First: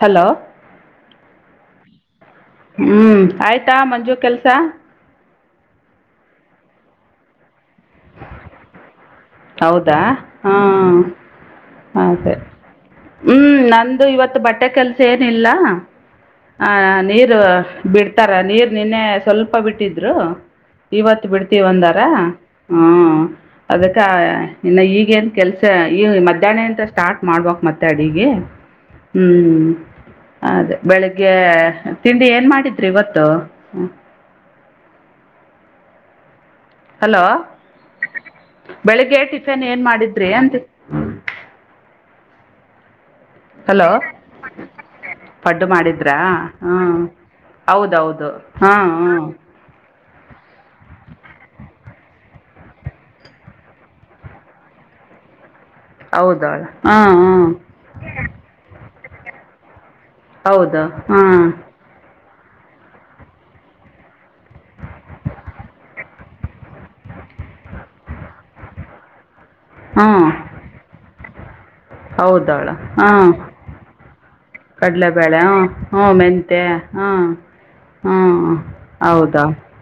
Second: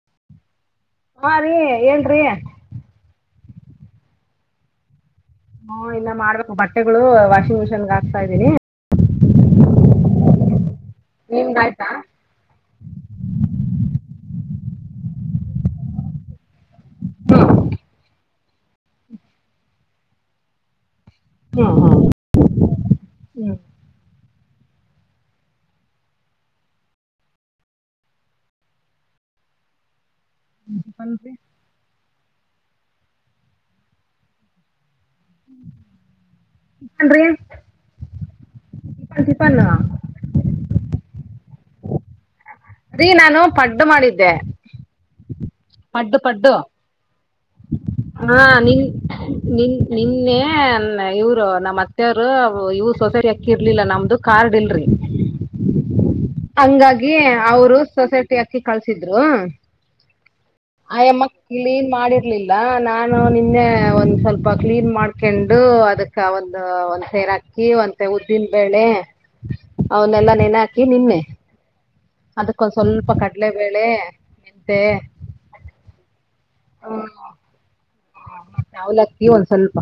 Hello ಹಾ ರೀ ಹೇಳ್ರಿ ಹ್ಮ್ ಆಯ್ತಾ ಮಂಜು ಕೆಲ್ಸ. ಹಾ ಇಲ್ಲ ಮಾಡ್ಬೇಕು ಬಟ್ಟೆಗಳು ವಾಷಿಂಗ್ ಮಿಷಿನ್ಗ ಹಾಕ್ತಾ ಇದ್ದೀನಿ. ಹೌದಾ ಹ ನಿಮ್ದು ಆಯಿತಾ ಹಾಗ ಸರಿ ಹ್ಮ್ ನ ಅದು ಇವತ್ತು ಬಟ್ಟೆ ಕೆಲ್ಸ ಏನಿಲ್ಲ. ಹ ನೀರು ಬಿಡ್ತಾರ ನೀರು ನಿನ್ನೆ ಸ್ವಲ್ಪ ಬಿಟ್ಟಿದ್ರು. ಇವತ್ತು ಬಿಡ್ತೀವಿ ಹ್ಞೂ ಹಂದರೆ ಹ್ಞೂ ಹಾ ಹ್ಞೂ ಅದಕ್ಕೆ ಇನ್ನು ಈಗೇನ್ ಕೆಲ್ಸ ಈ ಮಧ್ಯಾಹ್ನ ಅಂತ ಸ್ಟಾರ್ಟ್ ಮಾಡ್ಬಕ್ ಮತ್ತೆ ಅಡಿಗೆ ಹ್ಮ್ ಅದೇ ಟಿಫನ್ ರೀ ಬೆಳಿಗ್ಗೆ ತಿಂಡಿ ಏನ್ ಮಾಡಿದ್ರಿ ಇವತ್ತು ಹ ಟಿಫನ್ ಹಲೋ ರೀ ಬೆಳಿಗ್ಗೆ ಟಿಫನ್ ಏನ್ ಮಾಡಿದ್ರಿ ಅಂತ ರೀ ನಾನು ಪಡ್ಡು ಹಲೋ ಮಾಡಿದ್ದೆ ಪಡ್ಡು ಮಾಡಿದ್ರಾ ಹ್ಮ ಹಾ ನೀನ್ ನೀನ್ ನಿನ್ನೆ ಇವ್ರು ನಮ್ಮ್ ಅತ್ತೆವರು ಇವ ಸೊಸೈಟಿ ಅಕ್ಕಿ ಇರ್ಲಿಲ್ಲ ನಮ್ದು ಕಾರ್ಡ್ ಇಲ್ರಿ [inaudible] ಹಾಂ ಹಂಗಾಗಿ ಹ್ಞೂ ಅವರು ಸೊಸೈಟಿ ಅಕ್ಕಿ ಕಳ್ಸಿದ್ರು. ಹೌದು ಅಯಮ್ಮ ಹಾಂ ಕ್ಲೀನ್ ಮಾಡಿರ್ ಲಿಲ್ಲ ನಾನು ನಿನ್ನೆ ಒಂದ್ ಸ್ವಲ್ಪ ಕ್ಲೀನ್ ಮಾಡ್ಕೊಂಡು ಅದಕ್ಕ ಒಂದು ಅಕ್ಕಿ ಒಂದ್ ಸೆರ್ ಉದ್ದಿನ ಬೇಳೆ ಅವನ್ನೆಲ್ಲಾ ನೆನ ಹಾಕಿ ನಿನ್ನೆ ಹೌದವಳ ಅದಕ್ಕೊಂದ್ ಹಾ ಸ್ವಲ್ಪ ಕಡ್ಲೆಬೇಳೆ ಮೆಂತೆ ಕಡಲೆಬೇಳೆ ಹ ಹ್ಮ ಮೆತ್ ತ್ತ ಹಾಂ ಹ್ಞೂ ಹ ನಾವವುಲಗ್ತೀ ಒಂದ್ ಸ್ವಲ್ಪ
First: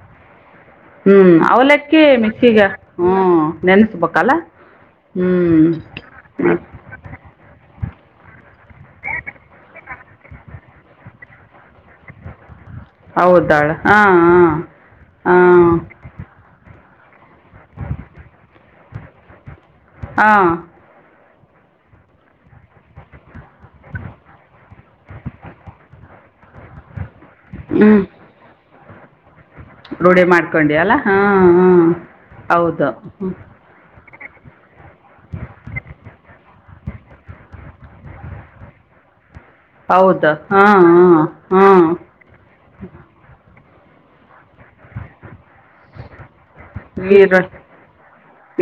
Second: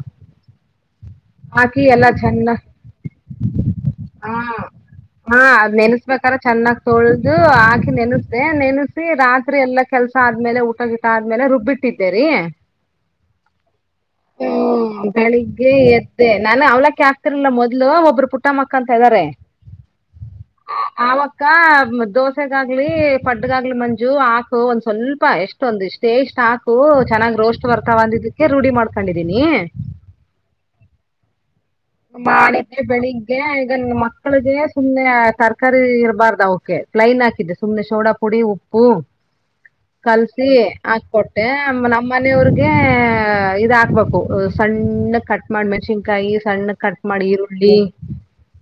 ಹ್ಮ್ ಹಾಕಿ ಅವಲಕ್ಕಿ ಎಲ್ಲಾ ಚೆನ್ನ ಮಿಸಿಗ ಹ್ಮ ನೆನ್ಸ್ಬೇಕಲ್ಲ ಹಾ ಹಾ ಅದ್ ನೆನ್ಸ್ಬೇಕಾದ್ರೆ ಚೆನ್ನಾಗ ತೊಳ್ದು ಆ ನೆನಸ್್ದೆ ನೆನಸಿ ರಾತ್ರಿ ಎಲ್ಲಾ ಕೆಲ್ಸ ಆದ್ಮೇಲೆ ಊಟ ಗೀಟ ಆದ್ಮೇಲೆ ರುಬ್ಬಿಟ್ಟಿದ್ದೇರಿ ಹೌದವ್ಳ ಹಾಂ ಹಾಂ ಹ ಹಾಂ ಬೆಳಿಗ್ಗೆ ಎತ್ತೆ ನಾನು ಅವ್ಲಕ್ಕ ಅೆ ಆಗ್ತಿರ್ಲಿಲ್ಲ ಮೊದ್ಲು ಒಬ್ರು ಪುಟ್ಟ ಮಕ್ಕ ಅಂತ ಇದ್ದಾರೆ ಹಾ ಅವಕ್ಕ ದೋಸೆಗಾಗ್ಲಿ ಪಡ್ಗಾಗ್ಲಿ ಮಂಜು ಹಾಕು ಒಂದ್ ಸ್ವಲ್ಪ ಎಷ್ಟೊಂದ ಇಷ್ಟೇ ೇಸ್ಟ್ ಹಾಕು ಚೆನ್ನ್ ರೋಸ್ಟ್ ಹ್ಞೂ ಬರ್ತಾವಂದ ಇದಕ್ಕೆ ರೂಢಿ ಮಾಡ್ತ ರೂಢಿ ಮಾಡ್ಕೊಂಡಿ ಅಲ್ಲಾ ಹಾ ಹ ಮಾಡಿಗೆ ಬೆಳಿಗ್ಗೆ ಈಗ ಮ ಮಕ್ಕಳಿಗೆ ಸುಮ್ನೆ ತರಕಾರಿ ಇರಬಾರ್ದು ಅವಕ ಪ್ಲೈನ್ ಹಾಕಿದೆ ಸುಮ್ನೆ ಸೋಡಾ ಪುಡಿ ಉಪ್ಪು ಹೌದು ಕಲ್ಸಿ ಹಾಂ ಹಾಂ ಹಾಕ್ಕೊಟ್ಟೆ ಹಾಂ ನಮ್ಮನೆಯವ್ರಿಗೆ ಹಾಕ್ಬೇಕು ಸಣ್ಣ ಕಟ್ ಮಾಡಿ ಮೆಣಸಿನ್ಕಾಯಿ ಸಣ್ಣ ಕಟ್ ಮಾಡಿ ನೀರು ಈರುಳ್ಳಿ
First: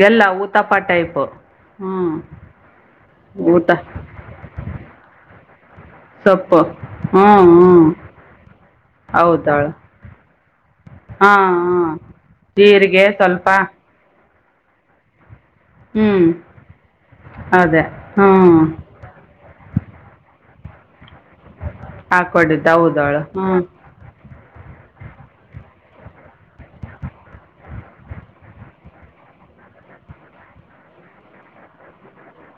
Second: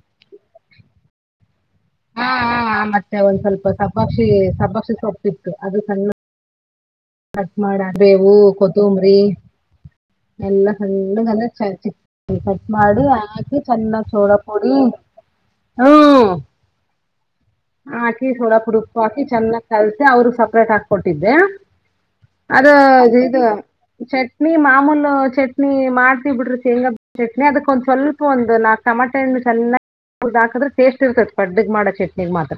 ಎಲ್ಲ ಊತಪ್ಪ ಟೈಪ್ ಹ ಮತ್ತೆ ಒಂದ್ ಸ್ವಲ್ಪ ಸಬ್ಬಾಕ್ಷಿ ಸಬ್ಬಾಕ್ಷಿ ಸೊಪ್ಪಿತ್ತು ಅದು ಸಣ್ಣ ಸೊಪ್ಪು ಹ್ಞೂ ಕಟ್ ಹ್ಞೂ ಮಾಡ ಬೇವು ಕೊತ್ತಂಬ್ರಿ ಹೌದಳು ಎಲ್ಲ ಸಣ್ಣಗ ಹಾಂ ಹಾಂ ಚಿ ಕಟ್ ಮಾಡಿ ಜೀರಿಗೆ ಸ್ವಲ್ಪ ಹಾಕಿ ಚೆನ್ನ ಸೋಳ ಕುಡಿ ಹ್ಞೂ ಹ್ಮ ಅದೇ ಹ್ಞೂ ಆಟಿ ೋಡ ಪ್ರಕ ಆಕಿ ಚಂದನ್ನ ಕಲ್ಸ ಅವರು ಸಪ್ರೇಟ್ ಹಾಕಕೊಟ್ಟಿದ್ದೆ ಹಾಕ್ಕೊಂಡಿದ್ದು ಅದು ಹೌದಳು ಇದು ಹ್ಞೂ ಚಟ್ ನೀ ಮಾಮೂಲು ಚಟ್ನಿ ಮಾಡ್ತ ಬಿಡ್ರಿ ಶೇಂಗಾ ಚಟ್ನಿ ಅದಕ್ಕೊಂದ್ ಸ್ವಲ್ಪ ಒಂದು ನಾಕ ಟಮಟೆ ಹಾಕದ್ರೆ ಟೇಸ್ಟ್ ಇರ್ತತ್ ಪಡ್್ದಗ್ ಮಾಡ ಚಟ್ನಿ ಮಾತ್ರ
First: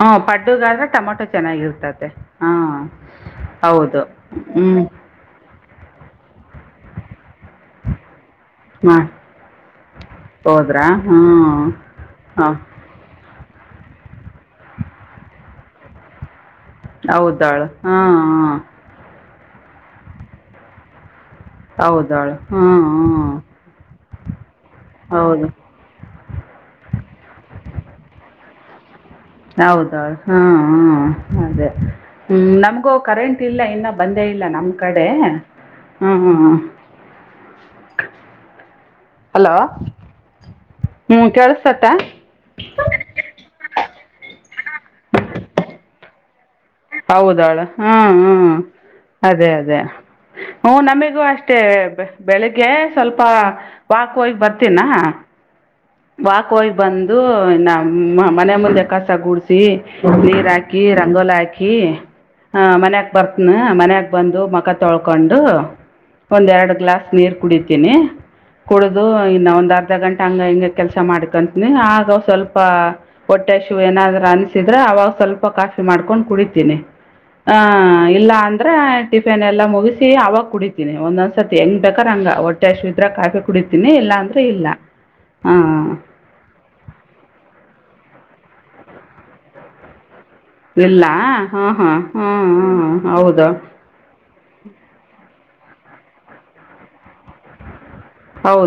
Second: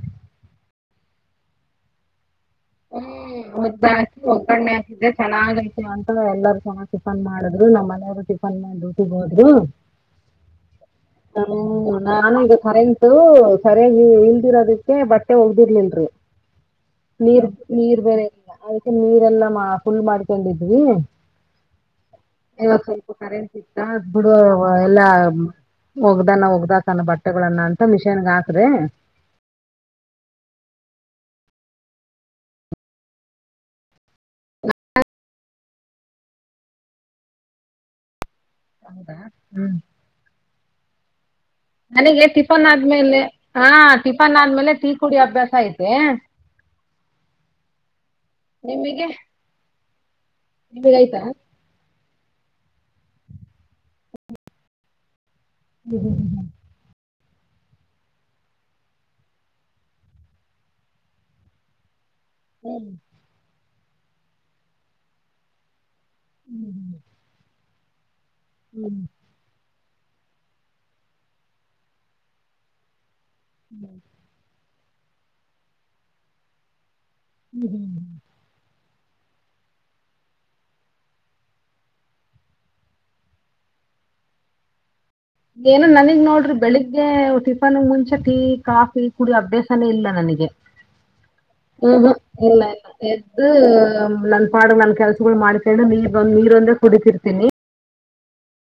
ಹ ಪಡ್ಡುಗಾದ್ರೆ ಟಮೊಟೊ ಚೆನ್ನಾಗಿ ಇರ್ತದೆ ಹ್ಮ್ ಮುದ್ದ ಹಾಕಿ ಒಗ್ಗ್ಣೆ ಹ್ಞೂ ಹಾಕಿದ್ರೆ ಚೆನ್ನಾಗ ಅಂತ ಎಲ್ಲಾರ ಚನ್ನ ಟಿಫನ್ ಮಾಡಿದ್ರು ನಮ್ಮ್ ಮನೆಯವ್ರು ಟಿಫನ್ ಹಾಂ ೂಟಿಗೆ ಹೋದ್ರು ಹೋದ್ರಾ ಹ್ಞೂ ಹ ಹಾಂ ನಾನಾಗ ಖರೆಂತು ಸರಿಯಾಗಿ ಇಲ್ದಿರೋದಕ್ಕೆ ಬಟ್ಟೆ ಹೋಗ್ದಿರ್ಲಲ್ರಿ ಹೌದಾಳ ನೀರ್ ಬೇರೆ ಇಿಲ್ಲ ಅದಕ್ಕೆ ನೀರೆಲ್ಲಾ ಫುಲ್ ಮಾಡ್ಕೊಂಡಿದ್ವಿ ಹೌದ ಇವಾಗ ಸ್ವಲ್ಪ ಕರೆಂಟ್ ಸಿತಾ ಬಿಡ ಎಲ್ಲಾ ಹೌದು ಒಗ್ದಾನ ಒಗ್್ದಕಣ ಬಟ್ಟೆಗಳನ್ನ ಅಂತ ಮಿಷನ್ಗ ಹಾಕ್ರಿ ಹೌದೌದು ಹಾ ಹ ಅದೇ ಹ್ಮ್ ನಮ್ಗೂ ಕರೆಂಟ್ ಇಲ್ಲ ಇನ್ನ ಬಂದೇ ನಮ್ ಕಡೆ ಹ್ಮ್ ಹೌದಾ ಹ್ಮ್ ಹ ಕೆೇಳ ನನಗೆ ಟಿಫನ್ ಆದ್ಮೇಲೆ ಹಾ ಟಿಫನ್ ಆದ್ಮೇಲೆ ಟೀ ಕುಡಿ ಅಭ್ಯಾಸ ಐತೆ ಹೌದಾಳ ಹ್ಮ್ ಹ್ಮ್ ನಿಮಗೆ ಅದೇ ಅದೇ ಹ್ಮ ನಮಿಗೂ ನಿಮಗೈತಾ ಅಷ್ಟೇ ಬೆಳಿಗ್ಗೆ ಸ್ವಲ್ಪ ವಾಕ್ ಹೋಗ ಬರ್ತೀಿನ ವಾ ಕ ಬಂದ ಅದು ನ ಮನೆ ಮುಂದೆ ಕಸ ಗೂಡಸಿ ನೀರ್ ಹಾಕಿ ರಂಗೋಲ ಹಾಕಿ ಹಾ ಹ್ಮ್ ಮನ್ಯಕ್ ಬರ್ತನ ಮನ್ಯಾಗ ಬಂದು ಮಕ ತೊಳ್ಕೊಂಡು ಒಂದ್ ಎರಡು ಗ್ಲಾಸ್ ನೀರ್ ಕುಡಿತೀನಿ ಹ್ಮ್ ಕುಡ್ದು ಇನ್ನ ಒಂದ್ ಅರ್ಧ ಗಂಟೆ ಹಂಗ ಹಿಂಗ ಕೆಲ್ಸ ಮಾಡ್ಕಂತನಿ ಆಗ ಸ್ವಲ್ಪ ಹೊಟ್ಟೆ ಶೂ ಏನಾದ್ರೂ ಅನಸಿದ್ರ ಅವಾಗ ಸ್ವಲ್ಪ ಕಾಫಿ ಮಾಡ್ಕೊಂಡ್ ಕುಡಿತೀನಿ ಹಾ ಹ್ಮ್ ಹ್ಮ್ ಇಲ್ಲ ಅಂದ್ರೆ ಟಿಫಿನ್ ಎಲ್ಲ ಮುಗಿಸಿ ಅವಾಗ ಕುಡಿತೀನಿ ಒಂದೊಂದ್ಸತಿ ಹೆಂಗ್ ಬೇಕಾದ ಹಂಗ ಹೊಟ್ಟೆ ಅಷ್ಟು ಇದ್ರಾಗ ಕಾಫಿ ಕುಡಿತೀನಿ ಎಲ್ಲ ಇಲ್ಲಾಂದ್ರೆ ಇಲ್ಲ. ಏನ ಹಾಂ ನನಗ್ ನೋಡ್ರಿ ಬೆಳಿಗ್ಗೆ ಟಿಫನ್ ಮುಂಚ. ತಿ ಕಾಫಿ ಕುಡಿಯೋ ಅಭ್ಯಾಸನೇ ಇಲ್ಲ ನನಗೆ. ಇಲ್ಲ ಹಾಂ ಹ್ಮ ಹಾಂ ಹ ಹಾಂ ಇಲ್ಲ ಇಲ್ಲ ಹಾಂ ಹೌದು ಎದ್ದು ನನ್ ಪಾಡು ನನ್ ಕೆಲ್ಸಗಳು ಮಾಡಿ. ನೀರೊಂದ ನಿರುಂದ ಕುಡಿತಿರ್ತೀನಿ.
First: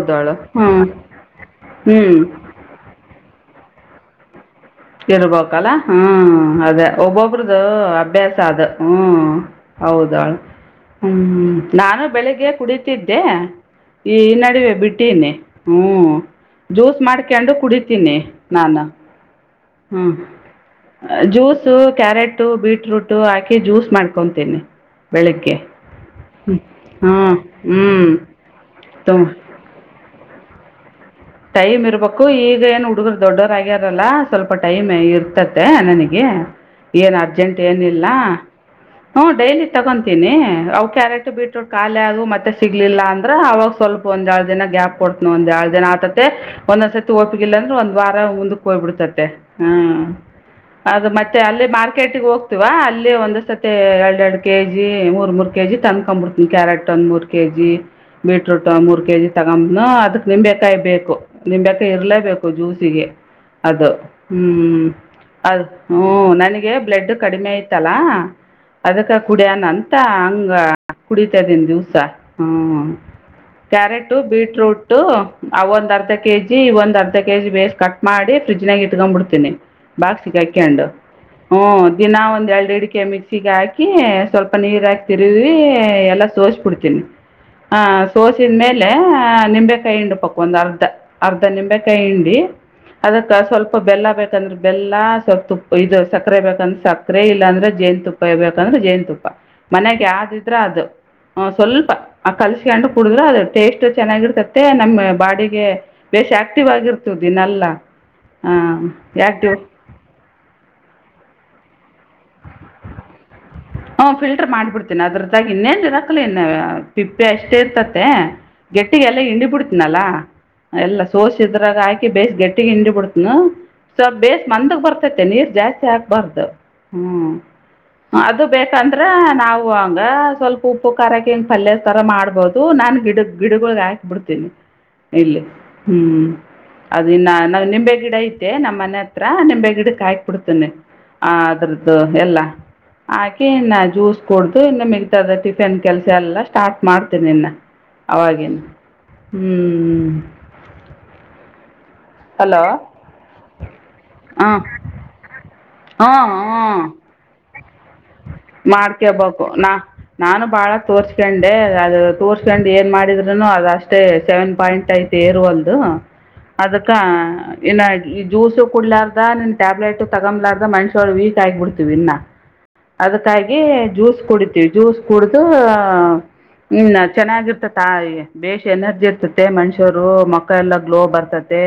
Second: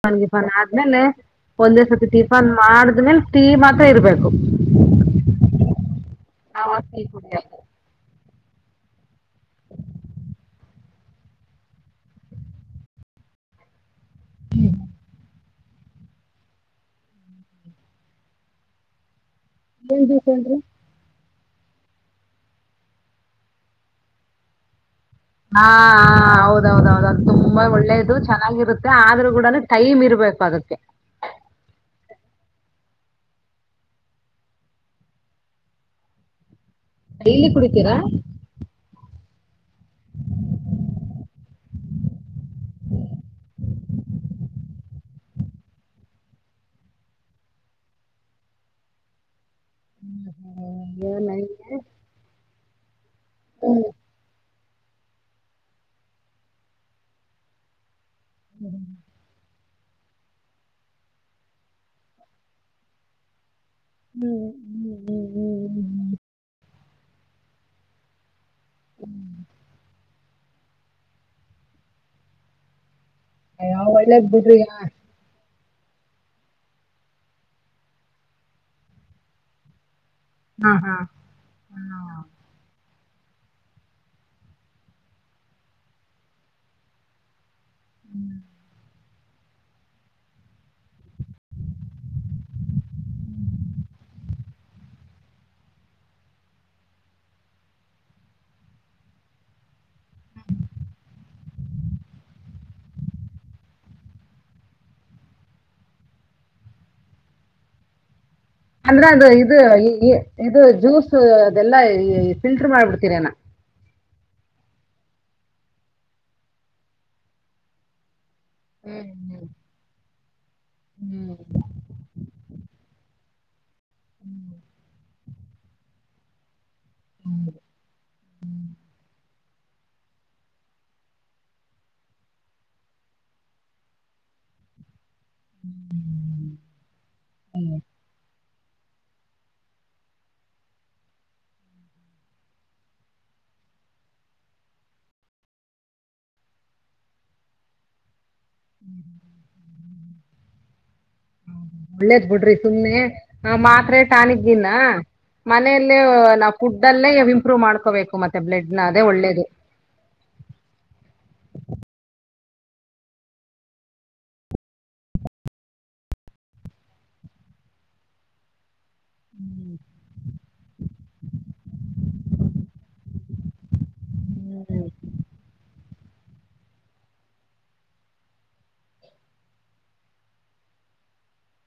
ಟಿಫನ್ ಜಿಫಾನ್ ಹ್ಞೂ ಆದ್ಮೇಲೆ ಒಂದೇ ಹ್ಞೂ ಸರ್ತಿ ಟಿಫನ್ ಮಾಡಿದ್ಮೇಲೆ ಟೀ ಮಾತ್ರ ಇರ್ಬೇಕು. ಇರ್ಬೇಕಲ್ಲ ಹ್ಮ್ ಆವಾಗ ಅದೇ ಟೀ ಕುಡಿಯಲ್ಲ ಒಬ್ಬೊಬ್ರದು ಅಭ್ಯಾಸ. ದ ಹ್ಮ್ ಹೌದಾ. ಹ್ಮ್ ನಾನು ಬೆಳಿಗ್ಗೆ ಕುಡಿತಿದ್ದೆ ಈ ಈ ನಡುವೆ ಬಿಟ್ಟೀನಿ. ಹ್ಮ್ ಜ್ಯೂಸ್ ಮಾಡ್ಕೊಂಡು ಕುಡಿತೀನಿ ನಾನು. ಏನ್ ಹ್ಮ್ ಜ್ಯೂಸ್ ಹೇಳ್ರಿ? ಜ್ಯೋ. ಸ ಕ್ಯಾರೆಟ ಬೀಟ್ರೂಟ ಹಾಕಿ ಜ್ಯೂಸ್ ಮಾಡ್ಕೊತೀನಿ. ಬೆಳಿಗ್ಗೆ ಹಾ ಹೌದೌದೌದ ಹ್ಞೂ ಅದು ತುಂಬಾ ಹ್ಞೂ ಒಳ್ಳೇದು ಚೆನ್ನಾಗಿರುತ್ತೆ ತು ಆದ್ರೂ ಕೂಡ ಟೈಮ್ ಇರ್ಬೇಕು. ಬೇಕಾಗುತ್ತೆ. ಟೈಮ್ ಇರ್ಬೇಕು ಈಗ ಏನ್ ಹುಡುಗರು ದೊಡ್ಡೋರ ಆಗ್ಯಾರಲ್ಲ ಸ್ವಲ್ಪ ಟೈಮ್ ಇರ್ತತೆ ನನಗೆ. ಏನ್ ಡೈಲಿ ಅರ್ಜೆಂಟ್ ಕುಡಿತೀರಾ ಏನಿಲ್ಲ. ಹ್ಮ ಡೈಲಿ ತಗೊತೀನಿ ಅವು ಕ್ಯಾರೆಕ್ಟ್ ಬಿಟ್ರು ಖಾಲಿ ಅದು ಮತ್ತೆ. ಸಿಗ್ಲಿಲ್ಲ ಅಂದ್ರ ಅವಾಗ ಸ್ವಲ್ಪಂದ ಏಳು ಜನ ಗ್ಯಾಪ್ ಕೊಡ್ತನ ಒಂದ ಎರು ಜನ ಆತ. ಮತ್ತೆ ಒಂದೊಂದ್ಸ ಸತಿ ಒಪಿಗಿಲ್ಲ ಅಂದ್ರೆ ಒಂದ್ ವಾರ ಮುಂದಕ್ಕೆ ಹೋಗ್ಬ ಬಿಡತತ್ತತೆ. ಹಾ ಹ್ಮ್ ಅದು ಹ್ಮ್ ಮತ್ತೆ ಅಲ್ಲೇ ಮಾರ್ಕೆಟ್ಗೆ ಹೋಗ್ತಿವಾ ಅಲ್ಲಿ ಒಂದ ಸತಿ ಎರಡೆರಡು. ಕೆ ಜಿ ಮೂರು ಮೂರು ಕೆ ಜಿ ತಂದುಕೊಬಿಡ್ತೀನಿ ಕ್ಯಾರೆಟ್ ಒಂದು ಮೂರು ಕೆ ಜಿ. ಬೀಟ್ರೂಟ್ ಮೂರ್ ಕೆ ಜಿ ತಗೊಂಬ್ನ ಅದಕ್ ನಿಂಬೆೇಕಾಯಿ ಬೇಕು. ನಿಮ್ ಬೆಕಾಯಿ ಇರ್ಲೇಬೇಕು ಜ್ಯೂಸಿಗೆ. ಅದು ಹ್ಮ್ ಅದ ಹ್ಮ್ ನನಗೆ. ಬ್ಲೆಡ್ ಕಡಿಮೆ ಆಐ್ತಲ್ಲ ಅದಕ್ಕ ಕುಡಿಯಾನಂತ. ಹಂಗ ಕುಡಿತಾದನ್ ದಿವ್ಸ ಹ್ಮ. ಅಯ್ಯೋ ಕ್ಯಾರೆಟು ಒಳ್ಳೇದ್ ಬಿಡ್ರಿ ಬೀಟ್ರೂಟು. ಆ ಒಂದ್ ಅರ್ಧ ಕೆಜಿ ಈ ಒಂದ್ ಅರ್ಧ ಕೆ ಜಿ ಬೇಸ್ ಕಟ್ ಮಾಡಿ ಫ್ರಿಜ್ನಾಗ ಇಟ್ಕೊಂಡ್ ಬಿಡ್ತೀನಿ. ಬಾಕ್ ಹಾ ಸಿಕಕೊಂಡು ಹಾ ಹ ದಿನ ಹಾ. ಒಂದ್ ಎರಡುಡ್. ಕೆ ಮಿಕ್ಸಿಗೆ ಹಾಕಿ ಸ್ವಲ್ಪ ನೀರ ಹಾಕಿ ತಿರುಗಿ ಎಲ್ಲಾ ಸೋಸ್ಬಿಡ್ತೀನಿ. ಹ ಸೋಸಿದ ಮೇಲೆ ನಿಂಬೆ ಕಾಯಿ ಹಿಂಡಪಕ್ ಒಂದ್ ಅರ್ಧ. ಅರ್ಧ ನಿಂಬೇಕಾಯಿ ಹಿಂಡಿ. ಅದಕ್ಕ ಸ್ವಲ್ಪ ಬೆಲ್ಲ ಬೇಕಂದ್ರೆ ಬೆಲ್ಲ ಸ್ವಲ್ ಇದು ಸಕ್ಕರೆ ಬೇಕಂದ್ರೆ ಸಕ್ಕರೆ ಇಲ್ಲಾ ಅಂದ್ರೆ. ಜೇನ್ತುಪ್ಪ ಇರ ಬೇಕಂದ್ರೆ ಜೇನತುಪ್ಪ ಮನೆಗೆ ಯಾವ್ದಿದ್ರೆ ಅದು. ಹ ಸ್ವಲ್ಪ ಆ ಕಲ್ಸ್ಕೊಂಡು ಕುಡಿದ್ರ ಅದು ಟೇಸ್ಟ್ ಚೆನ್ನಾಗಿರ್ತತೆ ನಮ್ಮ್ ಬಾಡಿಗೆ. ಬೇಶ್ ಆಕ್ಟಿವ್ ಆಗಿರ್ತದ ದಿನಲ್ಲ. ಅಂದ್ರೆ ಅದು ಇದು ಇದು ಜ್ಯೂಸ್ ಅದೆಲ್ಲಾ ಫಿಲ್ಟರ್ ಮಾಡಬಿಡ್ತೀರನ. ಹ್ಮ ಫಿಲ್ಟರ್ ಮಾಡಿಬಿಡ್ತೇನಿ ಅದ್ರದ್ದಾಗಿ ಇನ್ನೇನ್ರಾಕ್ಲಿ ಇನ್ನು ಸಿಪ್ಪೆ ಅಷ್ಟೇ ಇರ್ತತೆ. ಗಟ್ಟಿಗೆ ಎಲ್ಲ ಹ್ಮ್ ಹಿಂಡಿ ಬಿಡ್ತೀನಲ್ಲಾ ಎಲ್ಲಾ ಹ್ಮ್ ಸೋಸಿದ್ರಾಗ ಹಾಕಿ ಬೇಸ ಗಗೆಟ್ಟಿಗೆ ಹಿಂಡಿ ಬಿಡ್ತಿ. ಹ್ಮ ಸ ಬೇಸ್ ಮಂದಗ್ ಬರ್ತತೆ ನೀರ್ ಜಾಸ್ತಿ ಆಗ್ಬಾರ್ದು ಹ್ಮ್. ಅದು ಬೇಕಂದ್ರೆ ನಾವು ಹಂಗ ಸ್ವಲ್ಪ ಉಪ್ಪು ಖಾರಕ್ಕೆ ಹಿಂಗ ಪಲ್ಯ ತರ ಮಾಡ್ಬಹದು ನಾ ಗಿಡ. ಗ ಗಿಡಗಳೊಳಗೆ ಹಾಕ್ ಬಿಡ್ತೇನಿ. ಇಲ್ಲಿ ಹ್ಮ್ ಅದಿನ್ನ ನ ನಿಂಬೆ ಗಿಡ ಇತ್ತು. ನಮ್ಮ್ ಮನೆ ಹತ್ರ ನಿಮಂಬ ಗಿಡಕ್ ಹಾಯಕ್ ಬಿಡ್ತೇನೆ ಆ ಅದ್ರದ್ದು ಎಲ್ಲಾ. ಹಾಕಿ ಇನ್ನ ಜ್ಯೂಸ್ ಕುಡ್ದು ಇನ್ನು ಮಿಗತಾದ ಟಿಫಿನ್ ಕೆಲ್ಸ ಎಲ್ಲಾ ಸ್ಟಾರ್ಟ್ ಮಾಡ್ತನಿ ಇನ್ನ. ಅವಾಗೇನು ಹ್ಮ್ ಹ್ಮ್. ಒಳ್ಳೇದ್ ಬಿಡ್ರಿ ಸುಮ್ನೆ ಮಾತ್ರೆ ಟಾನಿಗ್ ಹಾಂ ಗನ್ನ. ಮನೆಯಲ್ಲ ನಾವು ಫುಡ್ ಅಲ್ಲೇ ಇಂಪ್ರೂವ್ ಮಾಡ್. ಮಾಡ್ಕೇಬೇಕು ನಾ ನಾನು ಬಾಳ ತೋರ್ಸ್ಕೊಂಡೆ ಅದು ತೋರ್. ಹಕಂಡ್ ಏನ್ ಮಾಡಿದ್ರುನು ಅದಷ್ಟೇ ಸೆವೆನ್ ಪಾಯಿಂಟ್ ಐತಿ ಏರುವಲ್ದು. ಅದಕ್ಕ ಏನ ಈ ಜ್ಯೂಸ ಕುಡ್ಲಾರ್ದ ನಿನ್ ಟ್ಯಾಬ್ಲೆಟ್ ತಗಂಬ್ಲಾರ್ದ ಮನುಷ್ಯಳ ವೀಕ್ ಆಗಿಬಿಡ್ತೀವಿ ಇನ್ನ ಅದಕ್ಕಾಗಿ ಜ್ಯೂಸ್ ಕುಡಿತೀವಿ ಹ್ಮ್. ಜ್ಯೂಸ್ ಕುಡ್ದು ಹ್ಮ್ ಚೆನ್ನಾಗಿರ್ತ ತಾಯಿ ಬೇಶ್ ಎನರ್ಜಿ ಇರ್ತತೆ ಮನುಷ್ಯರು ಮಕ ಎಲ್ಲ ಗ್ಲೋ ಬರ್ತ ತತೆ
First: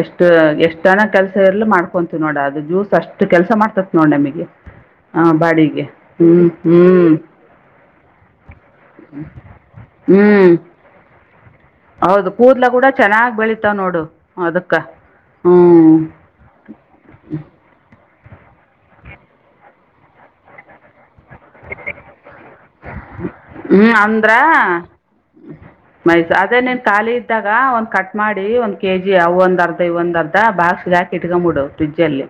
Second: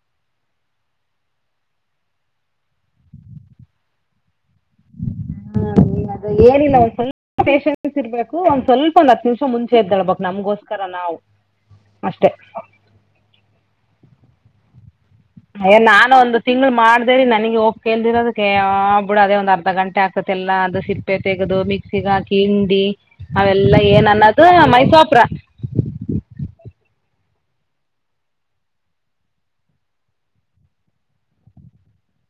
ಎಷ್ಟು ಎಷ್ಟನ ಕೆಲ್ಸ ಇರ್ಲಿ ಮಾಡ್ಕೊಂತೀವ್ ನೋಡ ಅದು ಜ್ಯೂಸ್ ಅಷ್ಟು ಕೆಲ್ಸ ಮಾಡ್ತತಿ ನೋಡ್ ನಮಗೆ ಹ ಬಾಡಿಗೆ ಹ್ಮ್ ಹ್ಮ್ ಪೇಶೆನ್ಸ್ ಇರ್ಬೇಕು ಒಂದ್ ಸ್ವಲ್ಪ ಒಂದ್ ಹತ್ ನಿಮಿಷ ಮುಂಚೆ ಎದ್ದೇಳ್ಬೇಕ್ ಹ್ಞೂ ನಮ್ಗೋಸ್ಕರ ನಾವು ಅಷ್ಟೇ ಹೌದು ಕೂದ್ಲ ಕೂಡ ಚನ್ನಾಗ್ ಬೆಳಿತಾವ್ ನೋಡು ಅದಕ್ಕ ಅಯ ನಾನ ಒಂದು ತಿಂಗಳ ಮಾಡ್ದೇರಿ ನನಗೆ ಒಪಿಕೆ ಇಲ್ದಿರೋದಕ್ಕೆ ಅಯ್ಯೋ ಬಿಡ ಅದೇ ಒಂದ್ ಅರ್ಧ ಗಂಟೆ ಆಗ್ತತಿ ಎಲ್ಲ ಅದು ಸಿಪ್ಪೆ ತೆಗೆದು ಮಿಕ್ಸಿಗೆ ಹಾಕಿ ಹಿಂಡಿ ಅವೆಲ್ಲ ಹ್ಮ್ ಏನು ಅಂದ್ರ ಅನ್ನೋದು ಮೈಸೋಪ್ರ ಮೈ ಅದೇ ನೀನ್ ಖಾಲಿ ಇದ ಇದ್ದಾಗ ಒಂದ್ ಕಟ್ ಮಾಡಿ ಒಂದ್ ಕೆಜಿ ಅವ ಒಂದ ಅರ್ಧ ಇವ್ ಒಂದ್ ಅರ್ಧ ಬಾಕ್ಸ್ಗ್ ಹಾಕಿ ಇಟಗೊಂಡ್ಬಿಡು ಫ್ರಿಜ ಅಲ್ಲಿ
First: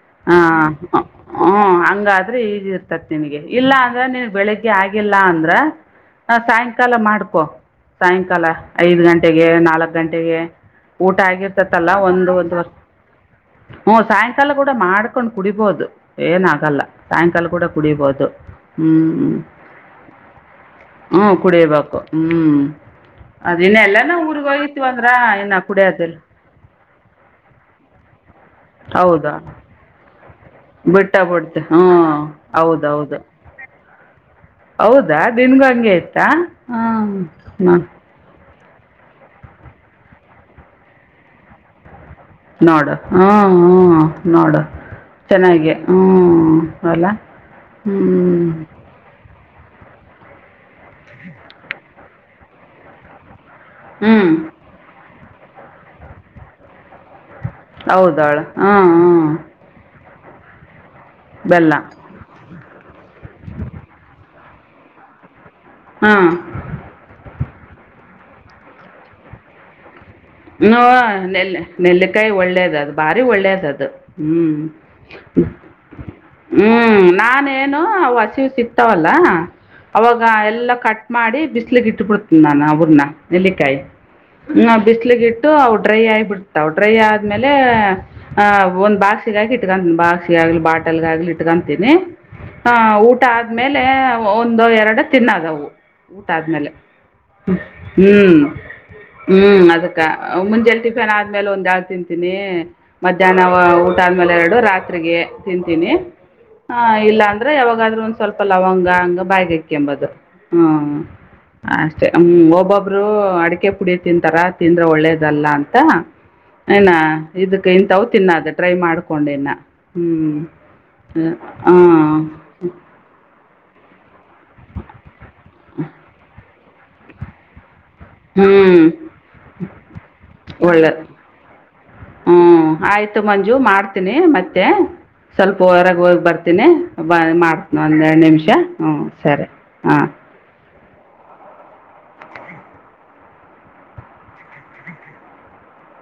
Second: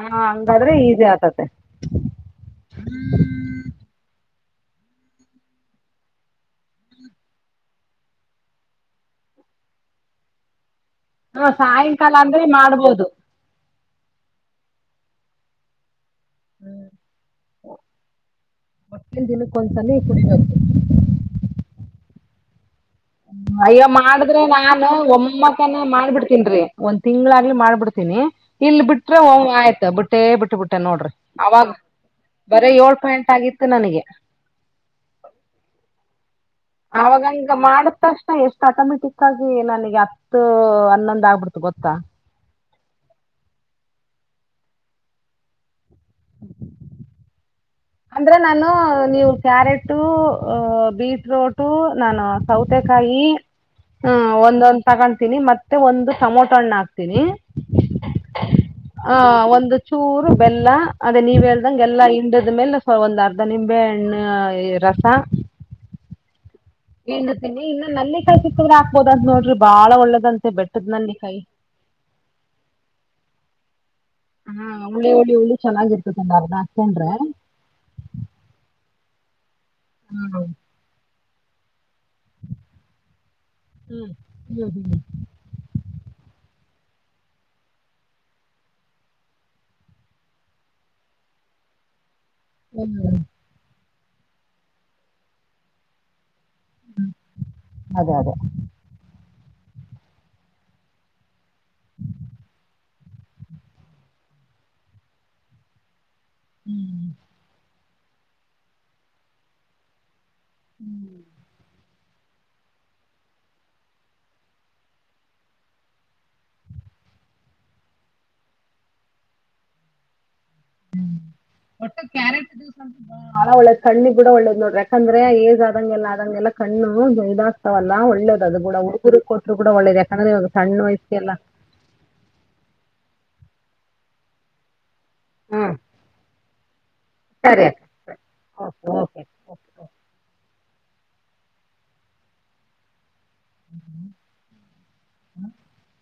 ಹಾಂ ಹಾ ಹಂಗಾದ್ರೆ ಈಸಿ ಆಗ್ತತೆ ಹ್ಮ್ ಹಂಗಾದ್ರೆ ಈಜಿ ಇರ್ತತಿ ನಿನಗೆ ಇಲ್ಲ ಅಂದ್ರೆ ನೀನ್ ಬೆಳಿಗ್ಗೆ ಆಗಿಲ್ಲ ಅಂದ್ರ ಸಾಯಂಕಾಲ ಮಾಡ್ಕೊ ಸಾಯಂಕಾಲ ಐದ್ ಗಂಟೆಗೆ ನಾಲ್ಕ್ ಗಂಟೆಗೆ ಊಟ ಹಾಂ ಆಗಿರ್ತತಲ್ಲ ಸಾಯಂಕಾಲ ಒಂದು ಅಂದರೆ ಒಂದು ವರೆ ಮಾಡ್ಬೋದು ಹ್ಮ ಸಾಯಂಕಾಲ ಕೂಡ ಮಾಡ್ಕೊಂಡ್ ಕುಡಿಬೋದು ಏನಾಗಲ್ಲ ಸಾಯಂಕಾಲ ಕೂಡ ಕುಡಿಬೊದು ಒಟ್ಟಿನ ಹ್ಮ್ ದಿನಕ್ಕೆ ಒಂದು ಸಲ ಕುಡಿಬೇಕು ಹ್ಮ್ ಕುಡಿಬೇಕು ಹ್ಮ್ ಅಯ್ಯ ಮಾಡಿದ್ರೆ ನಾನ್ ಅಂದ್ರೆ ಇನ್ನು ಒಮ್ಮಕನೆ ಕುಡಿಯೋದಿಲ್ಲ ಮಾಡ್ಬಿಡ್ತನ್ರೀ ಒಂದ್ ತಿಂಗಳಾಗ್ಲಿ ಮಾಡ್ಬಿಡ್ತನೆ ಇಲ್ಲಿ ಬಿಟ್ರೆ ಹ ಹೌದಾ ಆಯ್ತ ಬಿಟ್ಟೆ ಬಿಟ್ಟ ಬಿಟ್ಟೆ ನೋಡ್ರಿ ಬಿಟ್ಟ ಬಿಡ್ತೆ ಅವಾಗ ಹ್ಞೂ ಬರೇ ಹೌದು ಯೋಳ್ ಹೌದು ಪಾಯಿಂಟ್ ಆಗಿತ್ತು ನನಗೆ ಹೌದಾ ನಿನ್ಗೂ ಹಂಗೆ ಇತ್ತಾ ಹಾಂ ಅವಾಗಂಗ ಮಾಡತಕ್ಷಣ ಎಷ್ಟ ಆಟೋಮೆಟಿಕ್ ಆಗಿ ನನಗೆ ಹತ್ತು ಹನ್ನೊಂದ ಆಗ್ಬಿಡ್ತು ಗೊತ್ತಾ ನೋಡ ಹಾ ಹಾ ನೋಡ್ ಚೆನ್ನಾಗಿ ಹ್ಮ್ ಅಲ್ಲ ಹ್ಞೂ ಅಂದ್ರ ನಾನು ನೀವು ಕ್ಯಾರೆಟು ಬೀಟ್ರೂಟು ನಾನು ಸೌತೆಕಾಯಿ ಹ್ಮ ಹ್ಞೂ ಒಂದೊಂದ್ ತಗೊತೀನಿ ಮತ್ತೆ ಒಂದು ಟೊಮೊಟೋ ಹಣ್ಣ ಹಾಕ್ತೀನಿ ಹೌದಳ ಹ್ಮ ಆ, ಹ್ಮ ಒಂದು ಚೂರು ಬೆಲ್ಲ ಅದೇ ನೀವ್ ಹೇಳ್ದಂಗೆಲ್ಲ ಹಿಂಡದ ಮೇಲೆ ಒಂದ್ ಅರ್ಧ ನಿಂಬೆ ಹಣ್ಣ ರಸ ಹಾಂ ಇನ್ನ ನಲ್ಲಿ ಕಾಯಿ ಸಿಕ್ಕದ್ರೆ ಹಾಕ್ಬೋದ ಅಂತ ನೋಡ್ರಿ ಬಾಳ ಒಳ್ಳೆದ ಹ ನೆಲ್ ನೆಲ್ಲಿಕಾಯಿ ಒಳ್ಳೇದ ಅದು ಭಾರಿ ಒಳ್ಳೇದ ಅದು ಹ್ಮ್ ಹಾ ಹುಳಿ ಹುಳಿ ಹುಳಿ ಚೆನ್ನಾಗಿರ್ತದೆ ಒಂದ್ ಅರ್ಧ ಹ್ಮ್ ಹಾಕ್ಕೊಂಡ್ರೆ ನಾನೇನು ಅವ್ ಹಸಿವ ಸಿಗತವಲ್ಲ ಅವಾಗ ಹ್ಮ್ ಎಲ್ಲ ಕಟ್ ಮಾಡಿ ಬಿಸಿಲಿಗಿ ಇಟ್ಟುಬುಡ್ತಿನ್ ನನ್ ಅವನ್ನ ನೆಲ್ಲಿಕಾಯಿ ಹ್ಮ್ ಹ್ಮ್ ಹ್ಮ್ ಬಿಸ್ಲಿಗೆ ಅವು ಡ್ರೈ ಆಗಿ ಬಿಡ್ತವು ಡ್ರೈ ಆದ್ಮೇಲೆ ಅಹ್ ಒಂದ್ ಬಾಕ್ಸಿಗೆ ಹಾಕಿ ಇಟಗಂತನ್ ಬಾಕ್ಸಿಗಾಕಿ ಲಿ ಬಾಟಲ್ಗ ಆಗ್ಲಿ ಇಟ್ಕಂತೀನಿ ಹಾ ಹ್ಮ್ ಊಟ ಆದ್ಮೇಲೆ ಒಂದೋ ಎರಡು ತಿನ್ನದವು ಆದ್ಮೇಲೆ ಅದೇ ಅದೇ ಹ್ಮ್ ಹ್ಮ್ ಅದೇ ಮುಂಜಲೆ ಟಿಫನ್ ಆದ್ಮೇಲೆ ಒಂದ್ ಎರಡ್ ತಿಂತೀನಿ ಮಧ್ಯಾಹ್ನ ಊಟ ಆದ್ಮೇಲೆ ಎರಡು ರಾತ್ರಿ ಗೆ ತಿಂತೀನಿ ಹಾ ಹ್ಮ್ ಇಲ್ಲ ಅಂದ್ರೆ ಯಾವಾಗಾದ್ರು ಒಂದ್ ಸ್ವಲ್ಪ ಲವಂಗ ಹಂಗ ಬಾಯಿಗೆ ಹಾಕೆಂಬುದು ಹ್ಮ ಅಷ್ಟೇ ಹ್ಮ ಒಬ್ಬೊಬ್ರು ಅಡಿಕೆ ಪುಡಿ ತಿಂತಾರ ತಿಂದ್ರೆ ಒಳ್ಳೇದಲ್ಲ ಅಂತ ಏನಾ ಇದಕ್ಕ ಇಂತವ ತಿನ್ನದ ಟ್ರೈ ಮಾಡ್ಕೊಂಡ ಇನ್ನ ಹ್ಮ್ ಹ್ಮ್ ಒಟ್ಟೆ ಕ್ಯಾರೆಟ್ [unintelligible] ದ್ಯೂಸ್ ಅಂತ ಒಳ್ಳ ಕಣ್ಣಿಗ್ ಕೂಡ ಒಳ್ಳೇದ್ ನೋಡ್ರಿ ಯಾಕಂದ್ರೆ ಏಜ್ ಆದಂಗೆಲ್ಲ ಆದಂಗೆಲ್ಲ ಕಣ್ಣು ಜಯದಾಗ್ ವಲ್ಲ ಒಳ್ಳೇದ್ ಹ್ಞೂ ಅದು ಕೂಡ ಹುಡ್ಗುರ್ಗ್ ಕೊಟ್ರು ಕೂಡ ಒಳ್ಳೇದ ಯಾಕಂದ್ರೆ ಇವಾಗ ಸಣ್ ವಯಸ್ಸೆ ಎಲ್ಲ ಹ್ಮ್ ಆಯ್ತು ಮಂಜು ಮಾಡ್ತೀನಿ ಮತ್ತೆ ಸ್ವಲ್ಪ ಹ್ಮ್ ಹೊರಗೆ ಹೋಗ್ ಬರ್ತೀನಿ ಬ ಸರಿ ಮಾಡ್ತೀನಿ ಅಕ್ಕ, ಒಂದೆರಡು ನಿಮಿಷ ಓಕೆ ಹ್ಞೂ ಓಕೆ ಸರಿ ಹಾಂ ಹ್ಮ ಹ್ಮ ಹ [unintelligible]